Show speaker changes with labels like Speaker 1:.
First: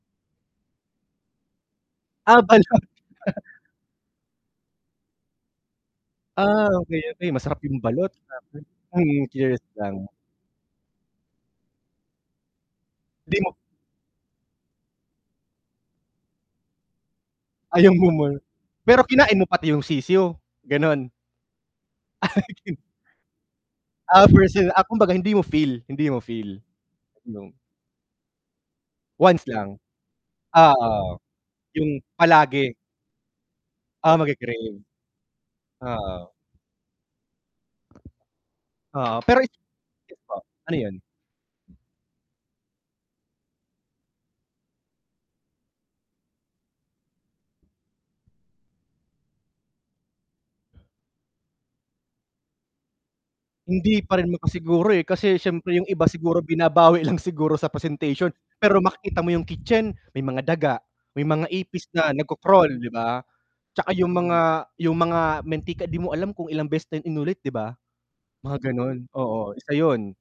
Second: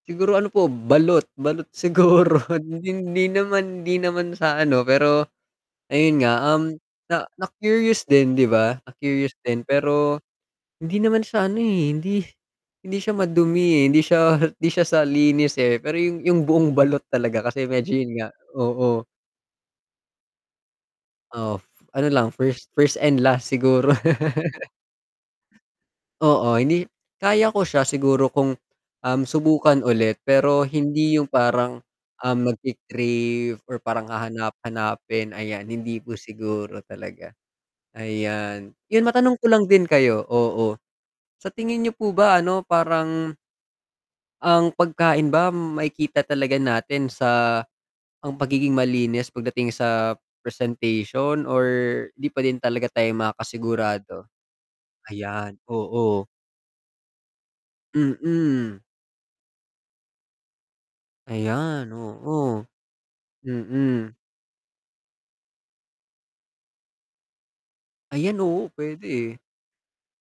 Speaker 1: Siguro ano po balot, balot siguro
Speaker 2: Ah, balot.
Speaker 1: 'di hindi naman hindi naman sa ano pero ayon nga,
Speaker 2: Ah,
Speaker 1: um,
Speaker 2: okey,
Speaker 1: na
Speaker 2: okey masarap 'yong
Speaker 1: na-curious
Speaker 2: balot
Speaker 1: din 'di
Speaker 2: grabe,
Speaker 1: ba,
Speaker 2: mm,
Speaker 1: na-curious din.
Speaker 2: curious lang.
Speaker 1: Pero hindi naman sa ano, eh, hindi hindi siya
Speaker 2: Di mo
Speaker 1: madumi, eh, hindi siya hindi siya sa linis, eh, pero 'yong 'yong buong balot talaga kasi
Speaker 2: Ay
Speaker 1: medyo
Speaker 2: 'yong
Speaker 1: 'yon nga,
Speaker 2: amoy
Speaker 1: oo.
Speaker 2: pero kinain mo pati 'yong sisiw, gano'n.
Speaker 1: Oh, ano lang 1st, 1st and last siguro.
Speaker 2: Ah, 1st sil ah, kumbaga hindi mo feel, hindi mo
Speaker 1: Oo
Speaker 2: feel,
Speaker 1: hindi kaya
Speaker 2: yung
Speaker 1: ko siya siguro kung, um,
Speaker 2: Once lang.
Speaker 1: subukan ulit pero hindi
Speaker 2: Oo.
Speaker 1: 'yong parang,
Speaker 2: 'Yong
Speaker 1: ah,
Speaker 2: palagi.
Speaker 1: magki-crave or parang
Speaker 2: Ah, magki-crave.
Speaker 1: hahanap-hanapin ayan hindi po
Speaker 2: Oo.
Speaker 1: siguro talaga. Ayan, 'yon
Speaker 2: Oo, pero
Speaker 1: matanong ko lang
Speaker 2: sige
Speaker 1: din kayo,
Speaker 2: po. Ano
Speaker 1: oo
Speaker 2: 'yon?
Speaker 1: sa tingin niyo po ba ano parang, ang pagkain ba makikita talaga natin sa ang pagiging malinis pagdating sa presentation or di pa din talaga tayo
Speaker 2: Hindi pa
Speaker 1: makakasigurado?
Speaker 2: rin makasiguro, eh, kasi
Speaker 1: Ayan,
Speaker 2: siyempre 'yong iba
Speaker 1: oo.
Speaker 2: siguro binabawi lang siguro sa presentation.
Speaker 1: Mm.
Speaker 2: Pero makikita mo 'yong kitchen may mga daga, may mga ipis
Speaker 1: Ayan,
Speaker 2: na
Speaker 1: oo,
Speaker 2: nag-ko-crawl, 'di ba? At saka
Speaker 1: mm.
Speaker 2: 'yong mga, 'yong mga mantika 'di mo alam kung ilang beses na inulit 'di ba,
Speaker 1: Ayan,
Speaker 2: mga
Speaker 1: oo, puwede,
Speaker 2: gano'n,
Speaker 1: eh.
Speaker 2: oo, isa 'yon.